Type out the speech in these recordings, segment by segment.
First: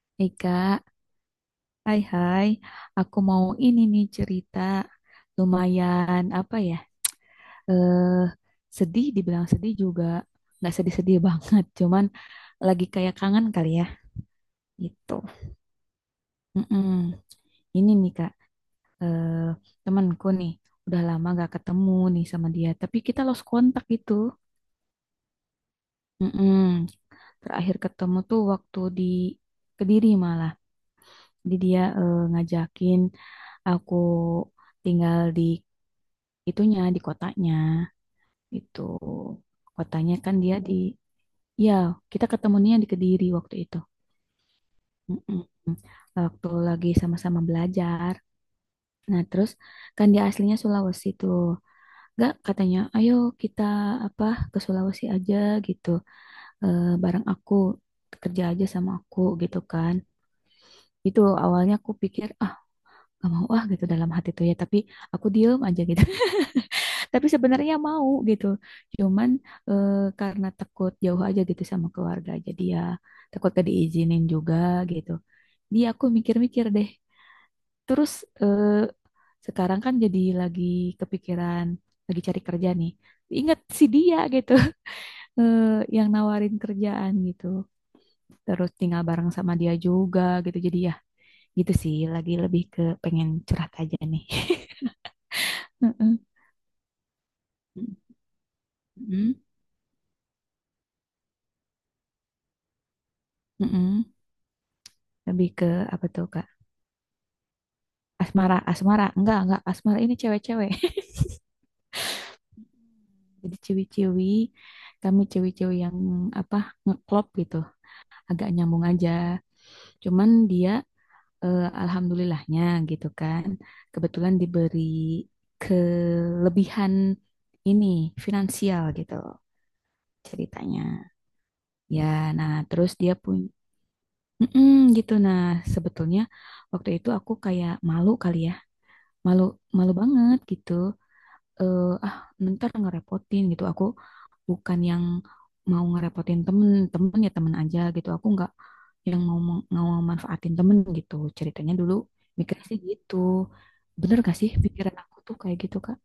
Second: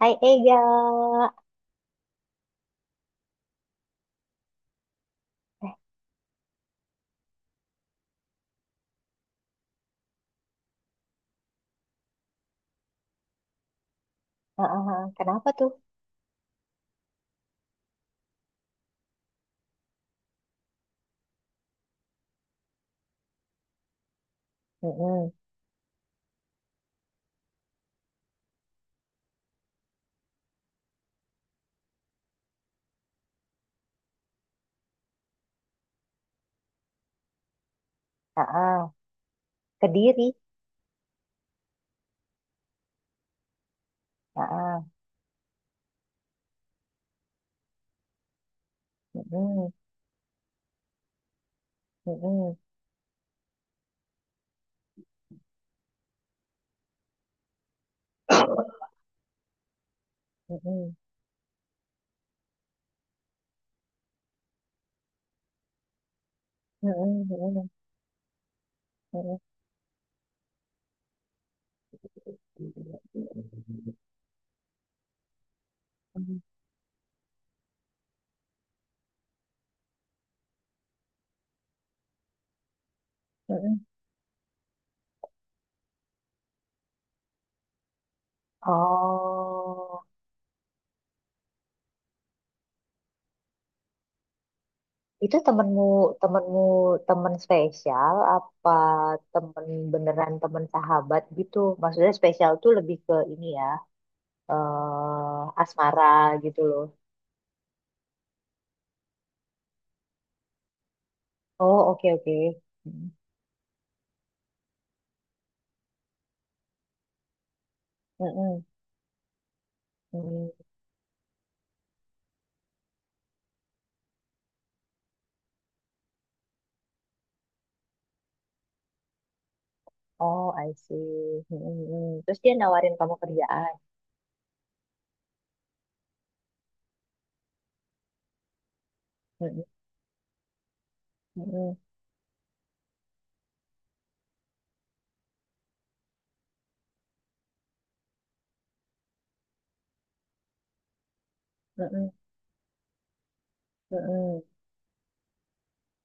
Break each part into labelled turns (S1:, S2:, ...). S1: Hai
S2: Hei
S1: Ega.
S2: kak, hai hai, aku mau ini nih cerita lumayan apa ya, eh sedih, dibilang sedih juga, nggak sedih-sedih banget, cuman lagi kayak kangen kali ya,
S1: Heeh, heeh,
S2: gitu.
S1: kenapa tuh?
S2: Mm-mm. Ini nih kak, eh temanku nih, udah lama nggak ketemu nih sama dia, tapi kita lost kontak gitu.
S1: Mm-mm.
S2: Mm-mm. Terakhir ketemu tuh waktu di Kediri malah, jadi dia ngajakin aku tinggal di itunya di kotanya itu
S1: Heeh.
S2: kotanya
S1: Kediri.
S2: kan dia di ya kita ketemunya di Kediri waktu itu.
S1: Heeh.
S2: Mm-mm. Waktu lagi sama-sama belajar nah terus
S1: Mm-mm.
S2: kan dia aslinya Sulawesi tuh. Gak
S1: Mm-mm.
S2: katanya ayo kita apa ke Sulawesi aja gitu. Eh, bareng aku, kerja aja sama aku gitu kan.
S1: Mm-mm.
S2: Itu awalnya aku pikir, ah gak mau ah gitu dalam hati tuh ya, tapi aku diem aja gitu.
S1: Mm-mm.
S2: Tapi
S1: Mm-mm.
S2: sebenarnya mau gitu, cuman
S1: Mm-mm.
S2: eh, karena takut jauh aja gitu sama keluarga, jadi ya takut gak diizinin juga gitu. Dia aku
S1: Mm-mm.
S2: mikir-mikir deh. Terus eh, sekarang kan jadi lagi kepikiran lagi cari kerja nih, ingat
S1: Mm-mm.
S2: si dia gitu. eh, yang nawarin kerjaan gitu, terus tinggal bareng sama dia
S1: Oh,
S2: juga gitu, jadi ya gitu sih, lagi lebih ke pengen curhat aja nih.
S1: itu temenmu,
S2: Mm.
S1: temenmu, temen spesial apa
S2: Mm-mm.
S1: temen, beneran temen sahabat gitu? Maksudnya spesial tuh lebih ke ini ya,
S2: Mm-mm. Lebih
S1: eh,
S2: ke
S1: asmara
S2: apa tuh Kak?
S1: gitu loh.
S2: Asmara, asmara. Enggak, enggak. Asmara ini cewek-cewek.
S1: Oh, oke oke. Mm-mm.
S2: Jadi ciwi-ciwi, kami ciwi-ciwi yang apa ngeklop gitu. Agak nyambung aja. Cuman
S1: Mm-mm.
S2: dia alhamdulillahnya gitu kan. Kebetulan diberi kelebihan ini finansial gitu
S1: Oh, I see.
S2: ceritanya.
S1: Mm, mm,
S2: Ya,
S1: mm. Terus
S2: nah
S1: dia
S2: terus
S1: nawarin
S2: dia
S1: kamu
S2: pun,
S1: kerjaan.
S2: mm-mm, gitu. Nah, sebetulnya waktu itu aku kayak malu kali ya, malu,
S1: Mm,
S2: malu banget gitu.
S1: mm,
S2: eh, ah ntar ngerepotin gitu. Aku bukan yang mau ngerepotin temen, temen ya temen aja gitu. Aku nggak yang mau mau manfaatin temen gitu ceritanya
S1: mm,
S2: dulu.
S1: mm, mm,
S2: Mikirnya sih gitu.
S1: mm,
S2: Bener gak
S1: mm.
S2: sih pikiran aku tuh kayak gitu kak?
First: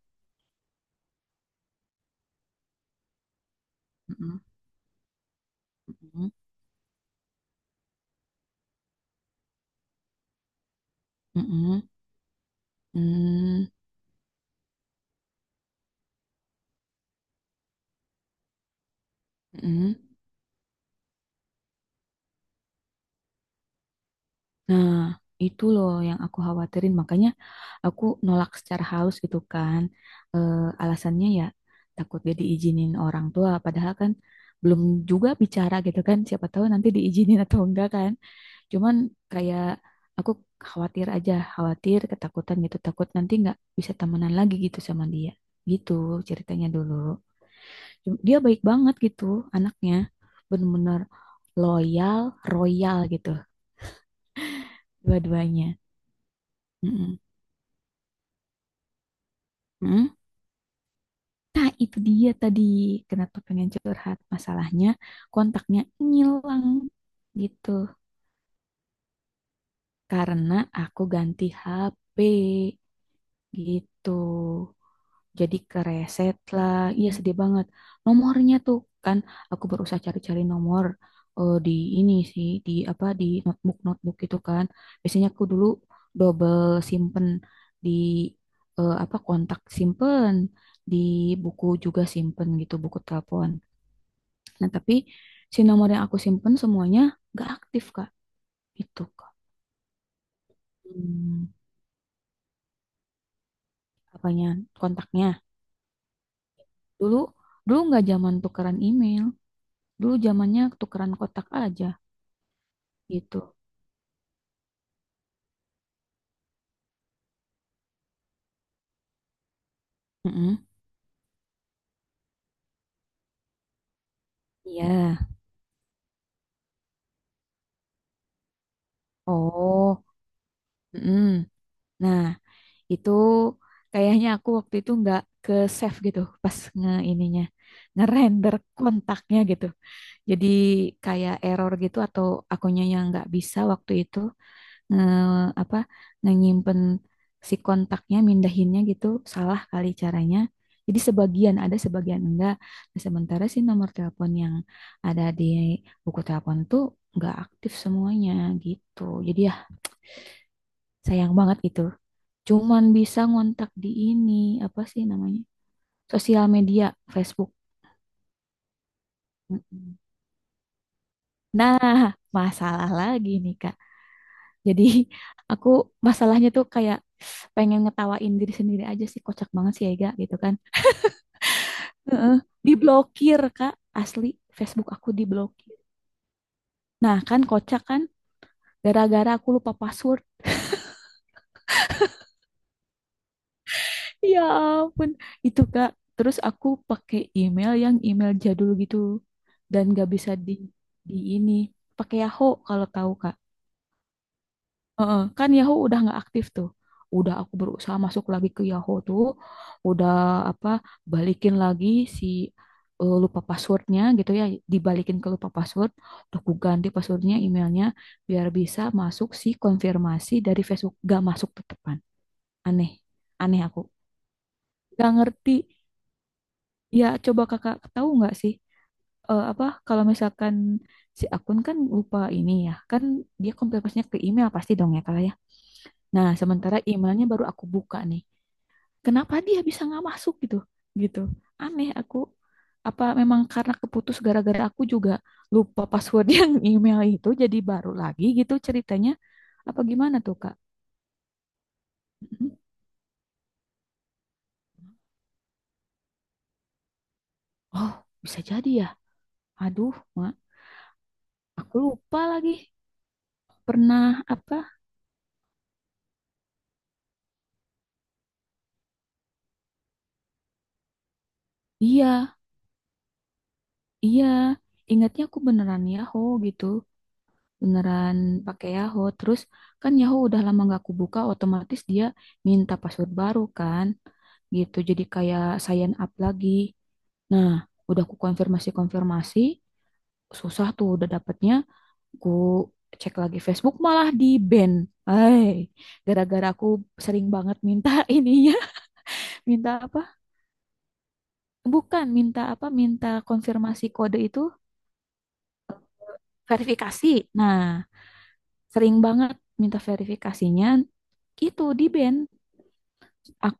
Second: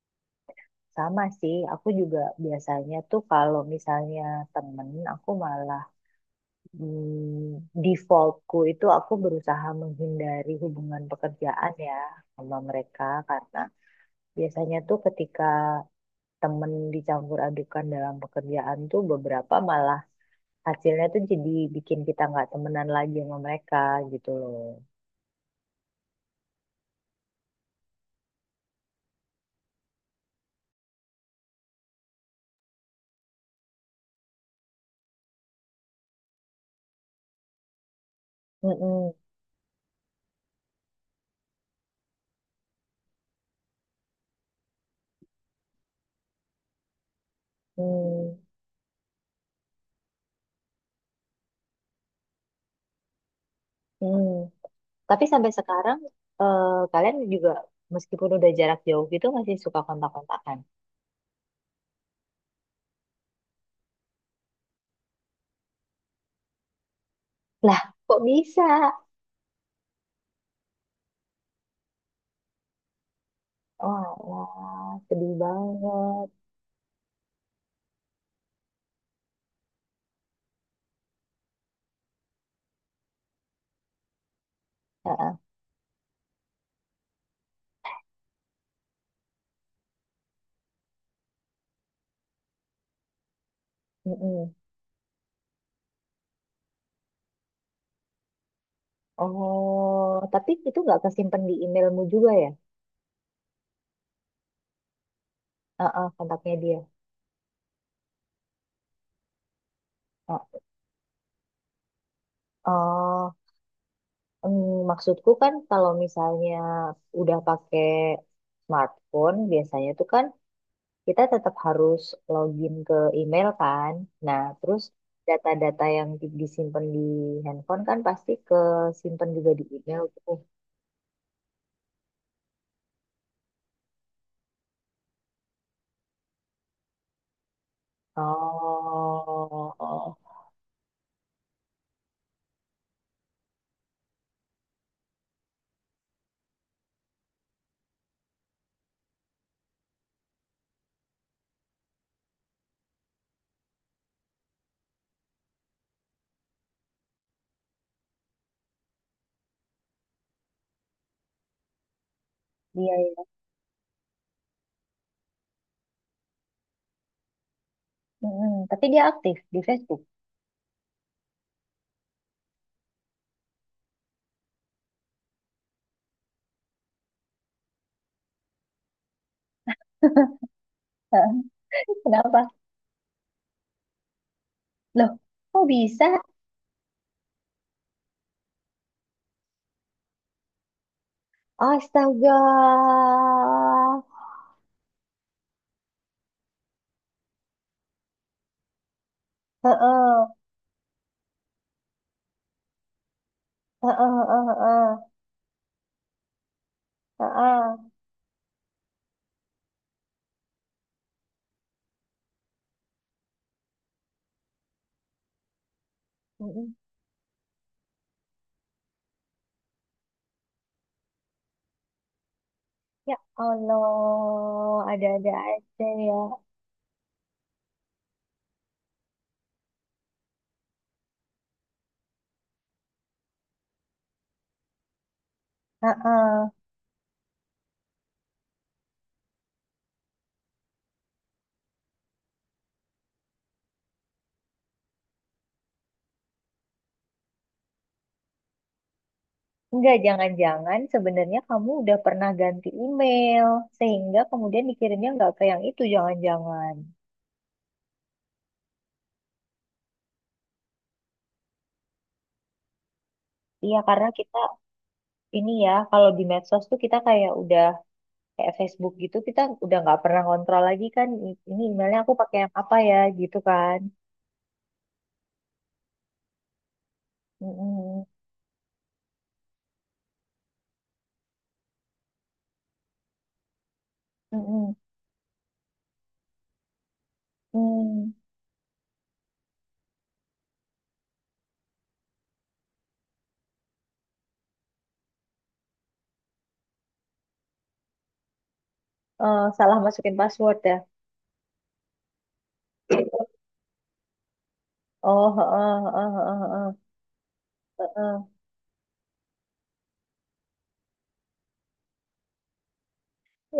S1: Sama sih, aku juga biasanya tuh kalau misalnya
S2: Mm-mm,
S1: temen, aku malah
S2: mm-mm,
S1: defaultku itu aku berusaha menghindari hubungan pekerjaan
S2: mm-mm,
S1: ya sama mereka, karena
S2: mm,
S1: biasanya tuh ketika temen dicampur adukan dalam pekerjaan tuh beberapa
S2: mm-mm.
S1: malah hasilnya tuh jadi bikin kita nggak temenan lagi sama mereka gitu loh.
S2: Nah itu loh yang aku khawatirin, makanya aku nolak secara halus gitu kan. Eh, alasannya ya takut dia diizinin orang tua, padahal kan belum juga bicara gitu kan, siapa tahu nanti diizinin atau enggak kan. Cuman
S1: Mm-mm.
S2: kayak aku khawatir aja, khawatir ketakutan gitu, takut nanti nggak bisa temenan lagi gitu sama dia, gitu ceritanya dulu.
S1: Hmm,
S2: Dia baik banget gitu anaknya, bener-bener loyal, royal gitu
S1: hmm. Tapi sampai
S2: dua-duanya.
S1: sekarang eh, kalian
S2: Mm-mm.
S1: juga meskipun udah jarak jauh gitu masih suka
S2: Mm-mm.
S1: kontak-kontakan.
S2: Nah, itu dia tadi kenapa pengen curhat. Masalahnya, kontaknya ngilang gitu.
S1: Lah, kok bisa?
S2: Karena aku ganti HP
S1: Wah,
S2: gitu.
S1: wah, sedih
S2: Jadi
S1: banget.
S2: kereset lah. Iya sedih banget. Nomornya tuh kan, aku berusaha cari-cari nomor di ini sih di apa di notebook, notebook gitu kan. Biasanya
S1: Heeh,
S2: aku dulu double simpen di apa kontak, simpen di buku juga simpen gitu, buku telepon.
S1: mm-mm.
S2: Nah, tapi si nomor yang aku simpen semuanya nggak aktif, Kak. Itu, Kak.
S1: Oh, tapi itu nggak kesimpan
S2: Hmm,
S1: di emailmu juga ya?
S2: apanya? Kontaknya.
S1: Heeh, kontaknya dia.
S2: Dulu dulu nggak zaman tukeran email. Dulu
S1: Heeh.
S2: zamannya tukeran kotak aja
S1: Oh,
S2: gitu.
S1: maksudku kan kalau misalnya udah pakai smartphone biasanya tuh kan
S2: Mm-mm.
S1: kita tetap harus login ke email kan. Nah, terus
S2: Iya.
S1: data-data yang di- disimpan di handphone kan pasti ke simpan juga di email
S2: Oh.
S1: tuh.
S2: Mm-mm. Nah, itu kayaknya aku waktu itu nggak ke save gitu pas nge ininya, ngerender kontaknya gitu.
S1: Oh, oh.
S2: Jadi kayak error gitu, atau akunya yang nggak bisa waktu itu. eh, apa nyimpen si kontaknya, mindahinnya gitu salah kali caranya. Jadi sebagian ada sebagian enggak. Nah, sementara si nomor telepon yang ada di buku telepon tuh enggak aktif semuanya gitu. Jadi ya sayang banget gitu. Cuman
S1: Iya,
S2: bisa
S1: iya.
S2: ngontak di ini, apa sih namanya? Sosial media, Facebook.
S1: Mm-mm. Tapi dia aktif di
S2: Mm-mm.
S1: Facebook.
S2: Nah, masalah lagi nih Kak. Jadi aku masalahnya tuh kayak pengen ngetawain diri sendiri aja sih, kocak banget sih Ega gitu kan.
S1: Hah,
S2: Heeh.
S1: kenapa?
S2: Diblokir Kak, asli Facebook aku
S1: Loh, kok
S2: diblokir.
S1: bisa?
S2: Nah kan kocak kan, gara-gara aku lupa password.
S1: Astaga.
S2: Ya ampun, itu Kak. Terus aku pakai email, yang email jadul gitu, dan gak
S1: Heeh,
S2: bisa di ini pakai Yahoo kalau tahu Kak.
S1: heeh, heeh, heeh,
S2: Heeh, kan Yahoo udah nggak aktif tuh. Udah aku
S1: heeh.
S2: berusaha masuk lagi ke Yahoo tuh, udah apa balikin lagi si lupa passwordnya gitu ya, dibalikin ke lupa password. Udah aku
S1: Mm-mm.
S2: ganti passwordnya, emailnya biar bisa masuk si konfirmasi dari Facebook. Gak masuk tetepan. Aneh,
S1: Ya
S2: aneh aku.
S1: Allah,
S2: Gak
S1: ada-ada
S2: ngerti.
S1: aja ya.
S2: Ya coba kakak tahu nggak sih apa kalau misalkan si akun kan lupa ini ya, kan dia konfirmasinya ke email pasti dong ya kak ya? Nah,
S1: Heeh.
S2: sementara emailnya baru aku buka nih. Kenapa dia bisa nggak masuk gitu? Gitu. Aneh aku. Apa memang karena keputus gara-gara aku juga lupa password yang email itu jadi baru lagi gitu ceritanya. Apa
S1: Enggak,
S2: gimana tuh, Kak?
S1: jangan-jangan sebenarnya kamu udah pernah
S2: Mhm.
S1: ganti email, sehingga kemudian dikirimnya nggak ke yang itu, jangan-jangan.
S2: Oh, bisa jadi ya. Aduh, Mak. Aku lupa lagi.
S1: Iya, karena
S2: Pernah
S1: kita
S2: apa?
S1: ini ya, kalau di medsos tuh kita kayak udah kayak Facebook gitu, kita udah nggak pernah kontrol lagi kan, i- ini emailnya aku
S2: Iya,
S1: pakai yang apa ya, gitu kan.
S2: iya. Ingatnya aku beneran Yahoo gitu.
S1: Mm-mm,
S2: Beneran pakai Yahoo. Terus kan Yahoo udah lama nggak aku buka, otomatis dia minta password baru kan.
S1: mm-mm,
S2: Gitu. Jadi kayak sign up lagi. Nah, udah
S1: mm.
S2: ku konfirmasi-konfirmasi, susah tuh udah dapetnya. Ku cek lagi Facebook malah di ban. Hai, gara-gara aku sering banget minta ininya,
S1: Eh,
S2: minta
S1: salah
S2: apa?
S1: masukin password ya.
S2: Bukan, minta apa? Minta konfirmasi kode itu,
S1: Oh, heeh, heeh, heeh, heeh,
S2: verifikasi. Nah,
S1: heeh.
S2: sering banget minta verifikasinya, itu di ban.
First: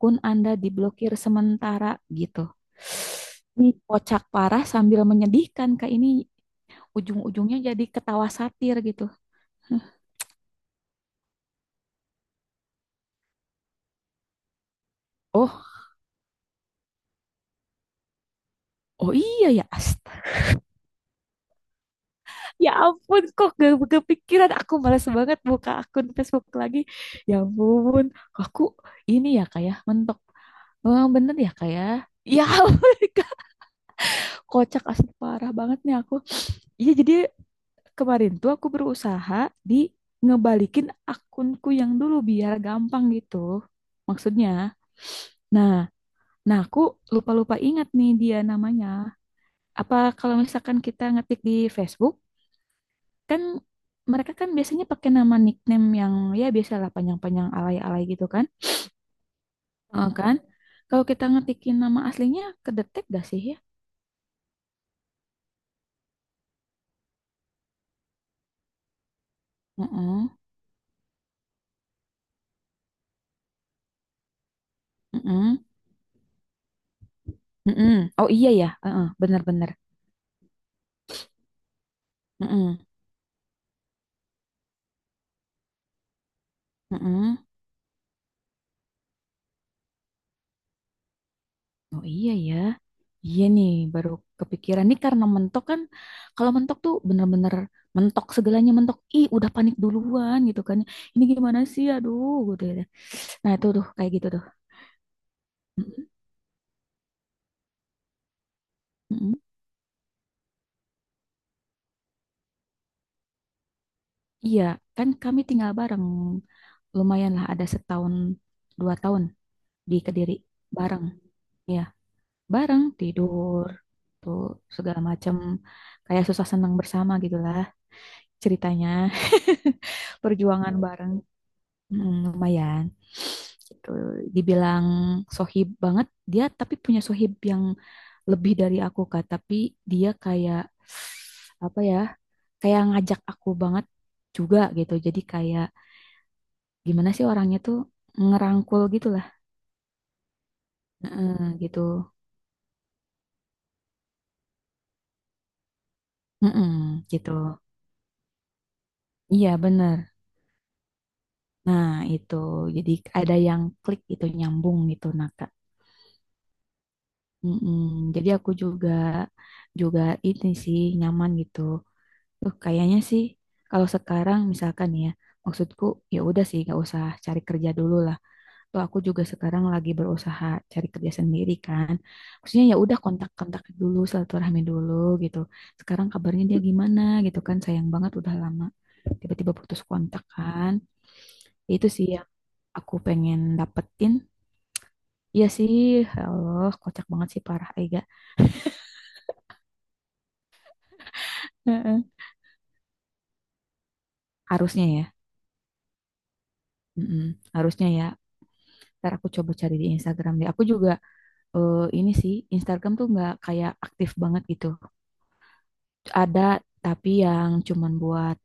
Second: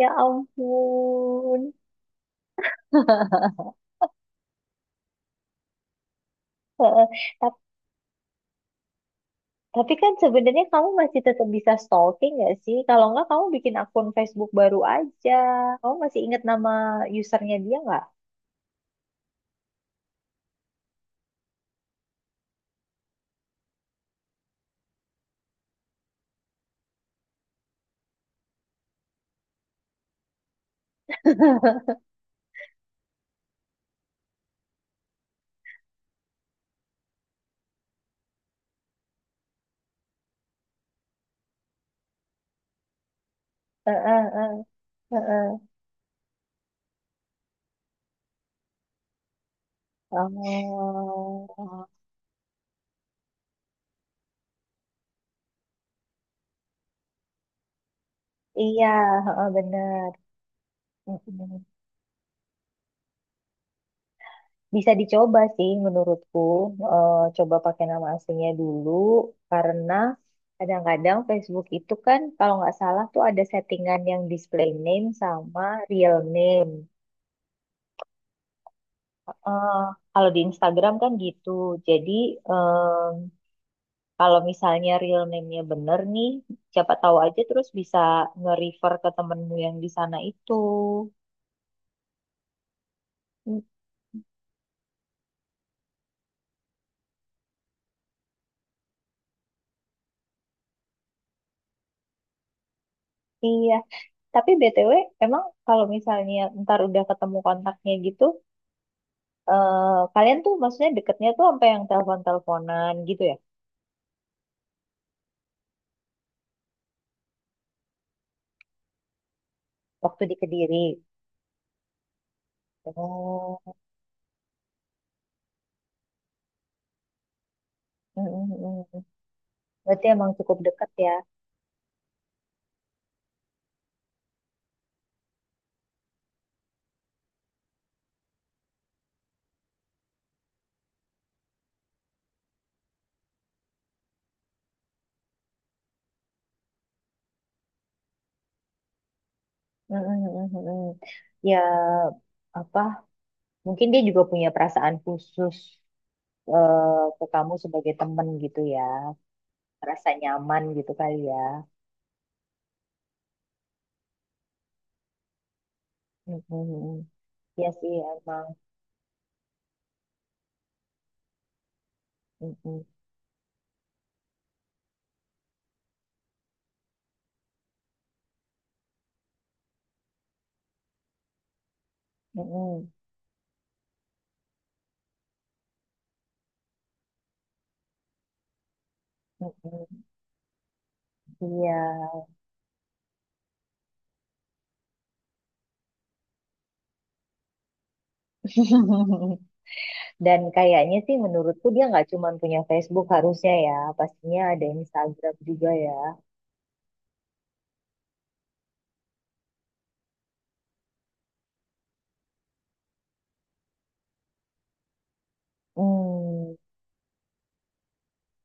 S1: Ya
S2: Anda diblokir
S1: ampun.
S2: sementara gitu. Ini kocak parah sambil menyedihkan Kak, ini
S1: Heeh.
S2: ujung-ujungnya jadi ketawa satir gitu.
S1: Tapi kan sebenarnya kamu masih tetap bisa stalking nggak sih? Kalau nggak kamu bikin akun Facebook baru aja.
S2: Oh,
S1: Kamu masih ingat nama usernya dia nggak?
S2: oh iya ya. Astaga. Ya ampun kok gak kepikiran, aku malas banget buka akun Facebook lagi. Ya ampun, aku ini ya kayak mentok. Oh, bener ya kayak. Ya, ya ampun, kocak asli parah banget nih aku. Iya jadi kemarin tuh aku berusaha di ngebalikin akunku yang dulu biar gampang gitu.
S1: Heeh, heeh,
S2: Maksudnya.
S1: heeh.
S2: Nah, nah aku lupa-lupa ingat nih dia namanya. Apa kalau misalkan kita ngetik di
S1: Oh,
S2: Facebook, kan mereka kan biasanya pakai nama nickname yang ya biasalah panjang-panjang alay-alay gitu kan?
S1: iya, heeh, benar.
S2: Heeh kan? Kalau kita
S1: Mm-mm.
S2: ngetikin nama aslinya, kedetek gak sih ya?
S1: Bisa dicoba sih menurutku. Eh, coba pakai nama aslinya dulu karena
S2: Heeh,
S1: kadang-kadang Facebook itu kan kalau nggak salah tuh ada settingan yang display name
S2: heeh,
S1: sama real name.
S2: heeh. Oh iya ya, heeh, bener-bener.
S1: Eh, kalau di Instagram kan gitu. Jadi
S2: Heeh,
S1: em, kalau misalnya real name-nya bener nih, siapa tahu
S2: heeh.
S1: aja terus bisa nge-refer ke temenmu yang di sana itu.
S2: Oh iya ya. Iya
S1: Mm,
S2: nih, baru kepikiran nih karena mentok kan. Kalau mentok tuh bener-bener mentok, segalanya mentok. Ih, udah panik duluan gitu kan. Ini gimana sih? Aduh, gitu ya. Nah, itu
S1: iya.
S2: tuh kayak gitu tuh.
S1: Tapi BTW, emang kalau
S2: Mm-mm,
S1: misalnya ntar udah ketemu kontaknya gitu,
S2: mm-mm.
S1: eh, kalian tuh maksudnya deketnya tuh sampai yang telepon-teleponan gitu ya?
S2: Iya, kan kami tinggal bareng. Lumayan lah ada setahun, 2 tahun di
S1: Waktu
S2: Kediri
S1: di Kediri.
S2: bareng. Ya, bareng tidur,
S1: Oh,
S2: tuh segala macam. Kayak susah senang bersama gitulah
S1: mm, mm,
S2: ceritanya.
S1: mm. Berarti emang cukup
S2: Perjuangan
S1: dekat
S2: bareng,
S1: ya.
S2: mm, lumayan. Itu dibilang sohib banget dia, tapi punya sohib yang lebih dari aku Kak. Tapi dia kayak apa ya? Kayak ngajak aku banget juga gitu. Jadi kayak gimana sih orangnya tuh, ngerangkul gitu lah.
S1: Mm, mm, mm, mm, mm.
S2: Heeh,
S1: Ya,
S2: gitu.
S1: apa, mungkin dia juga punya perasaan khusus
S2: Heeh,
S1: ke
S2: gitu,
S1: kamu sebagai temen gitu ya.
S2: iya bener.
S1: Rasa nyaman gitu kali ya.
S2: Nah itu, jadi ada yang klik gitu, nyambung gitu nah Kak.
S1: Mm-mm. Iya
S2: Heeh,
S1: sih
S2: jadi
S1: emang.
S2: aku juga juga ini sih nyaman gitu tuh
S1: Mm-mm.
S2: kayaknya sih. Kalau sekarang misalkan ya, maksudku ya udah sih gak usah cari kerja dulu lah. Tuh aku juga sekarang lagi berusaha cari kerja sendiri kan. Maksudnya ya
S1: Mm-mm.
S2: udah, kontak-kontak dulu, silaturahmi dulu gitu. Sekarang kabarnya dia gimana gitu kan. Sayang banget udah lama tiba-tiba putus
S1: Mm-mm.
S2: kontak kan. Ya itu sih
S1: Iya.
S2: yang aku pengen dapetin. Iya sih, Allah kocak banget sih parah Ega.
S1: Dan kayaknya sih menurutku dia
S2: Heeh.
S1: nggak cuma punya Facebook harusnya ya. Pastinya ada
S2: Harusnya ya,
S1: Instagram juga ya.
S2: mm-mm, harusnya ya. Ntar aku coba cari di Instagram deh. Aku juga ini sih Instagram tuh nggak kayak aktif banget gitu. Ada
S1: Hmm.
S2: tapi yang cuman buat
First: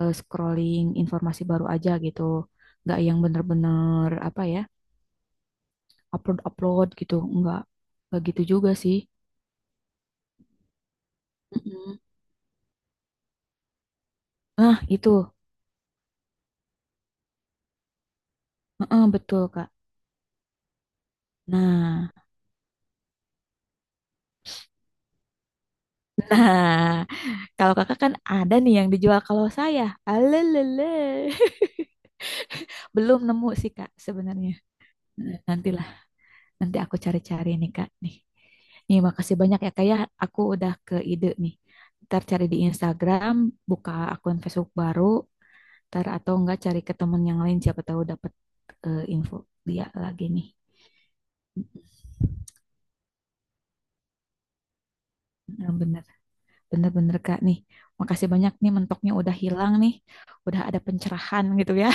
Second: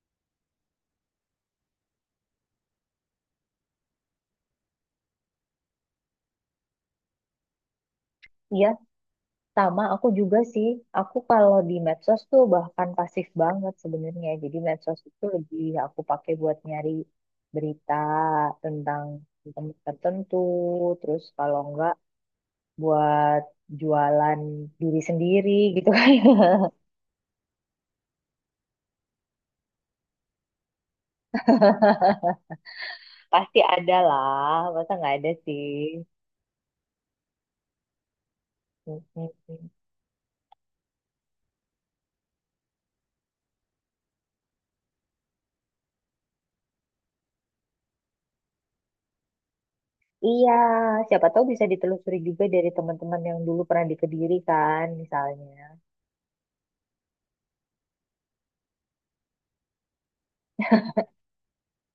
S2: scrolling informasi baru aja gitu, nggak yang bener-bener apa ya upload, upload gitu nggak gitu
S1: Iya,
S2: juga sih.
S1: sama aku juga sih, aku kalau di
S2: Mm-mm.
S1: medsos tuh bahkan pasif banget sebenarnya. Jadi
S2: Ah
S1: medsos itu
S2: itu.
S1: lebih aku pakai buat nyari berita tentang
S2: Heeh, betul kak.
S1: tempat tertentu, terus kalau enggak
S2: Nah,
S1: buat jualan diri sendiri gitu kan.
S2: nah kalau kakak kan ada nih yang dijual, kalau saya alelele belum nemu
S1: Pasti
S2: sih kak
S1: ada
S2: sebenarnya.
S1: lah, masa nggak ada
S2: Nah,
S1: sih.
S2: nanti nanti aku cari-cari nih Kak nih. Nih makasih banyak
S1: Mm-mm.
S2: ya Kak ya. Aku udah ke ide nih. Ntar cari di Instagram, buka akun Facebook baru, ntar atau enggak cari ke temen yang lain, siapa tahu dapat info dia lagi nih.
S1: Iya, siapa tahu bisa ditelusuri juga dari teman-teman yang dulu pernah di Kediri kan, misalnya.
S2: Nah, bener, bener-bener Kak nih. Makasih banyak nih, mentoknya udah hilang nih. Udah ada pencerahan gitu ya.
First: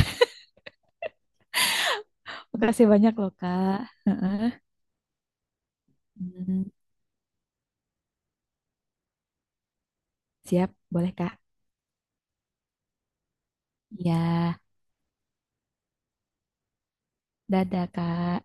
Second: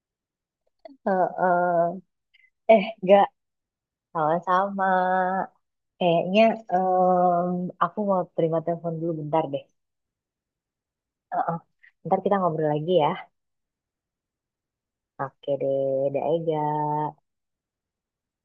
S1: Heeh. Eh,
S2: Makasih banyak
S1: enggak,
S2: loh Kak. Heeh.
S1: sama-sama. Kayaknya
S2: Hmm,
S1: em, aku mau terima telepon dulu bentar deh.
S2: siap, boleh Kak.
S1: Ntar kita ngobrol lagi ya.
S2: Ya,
S1: Oke deh, dadah Ega.
S2: dadah Kak.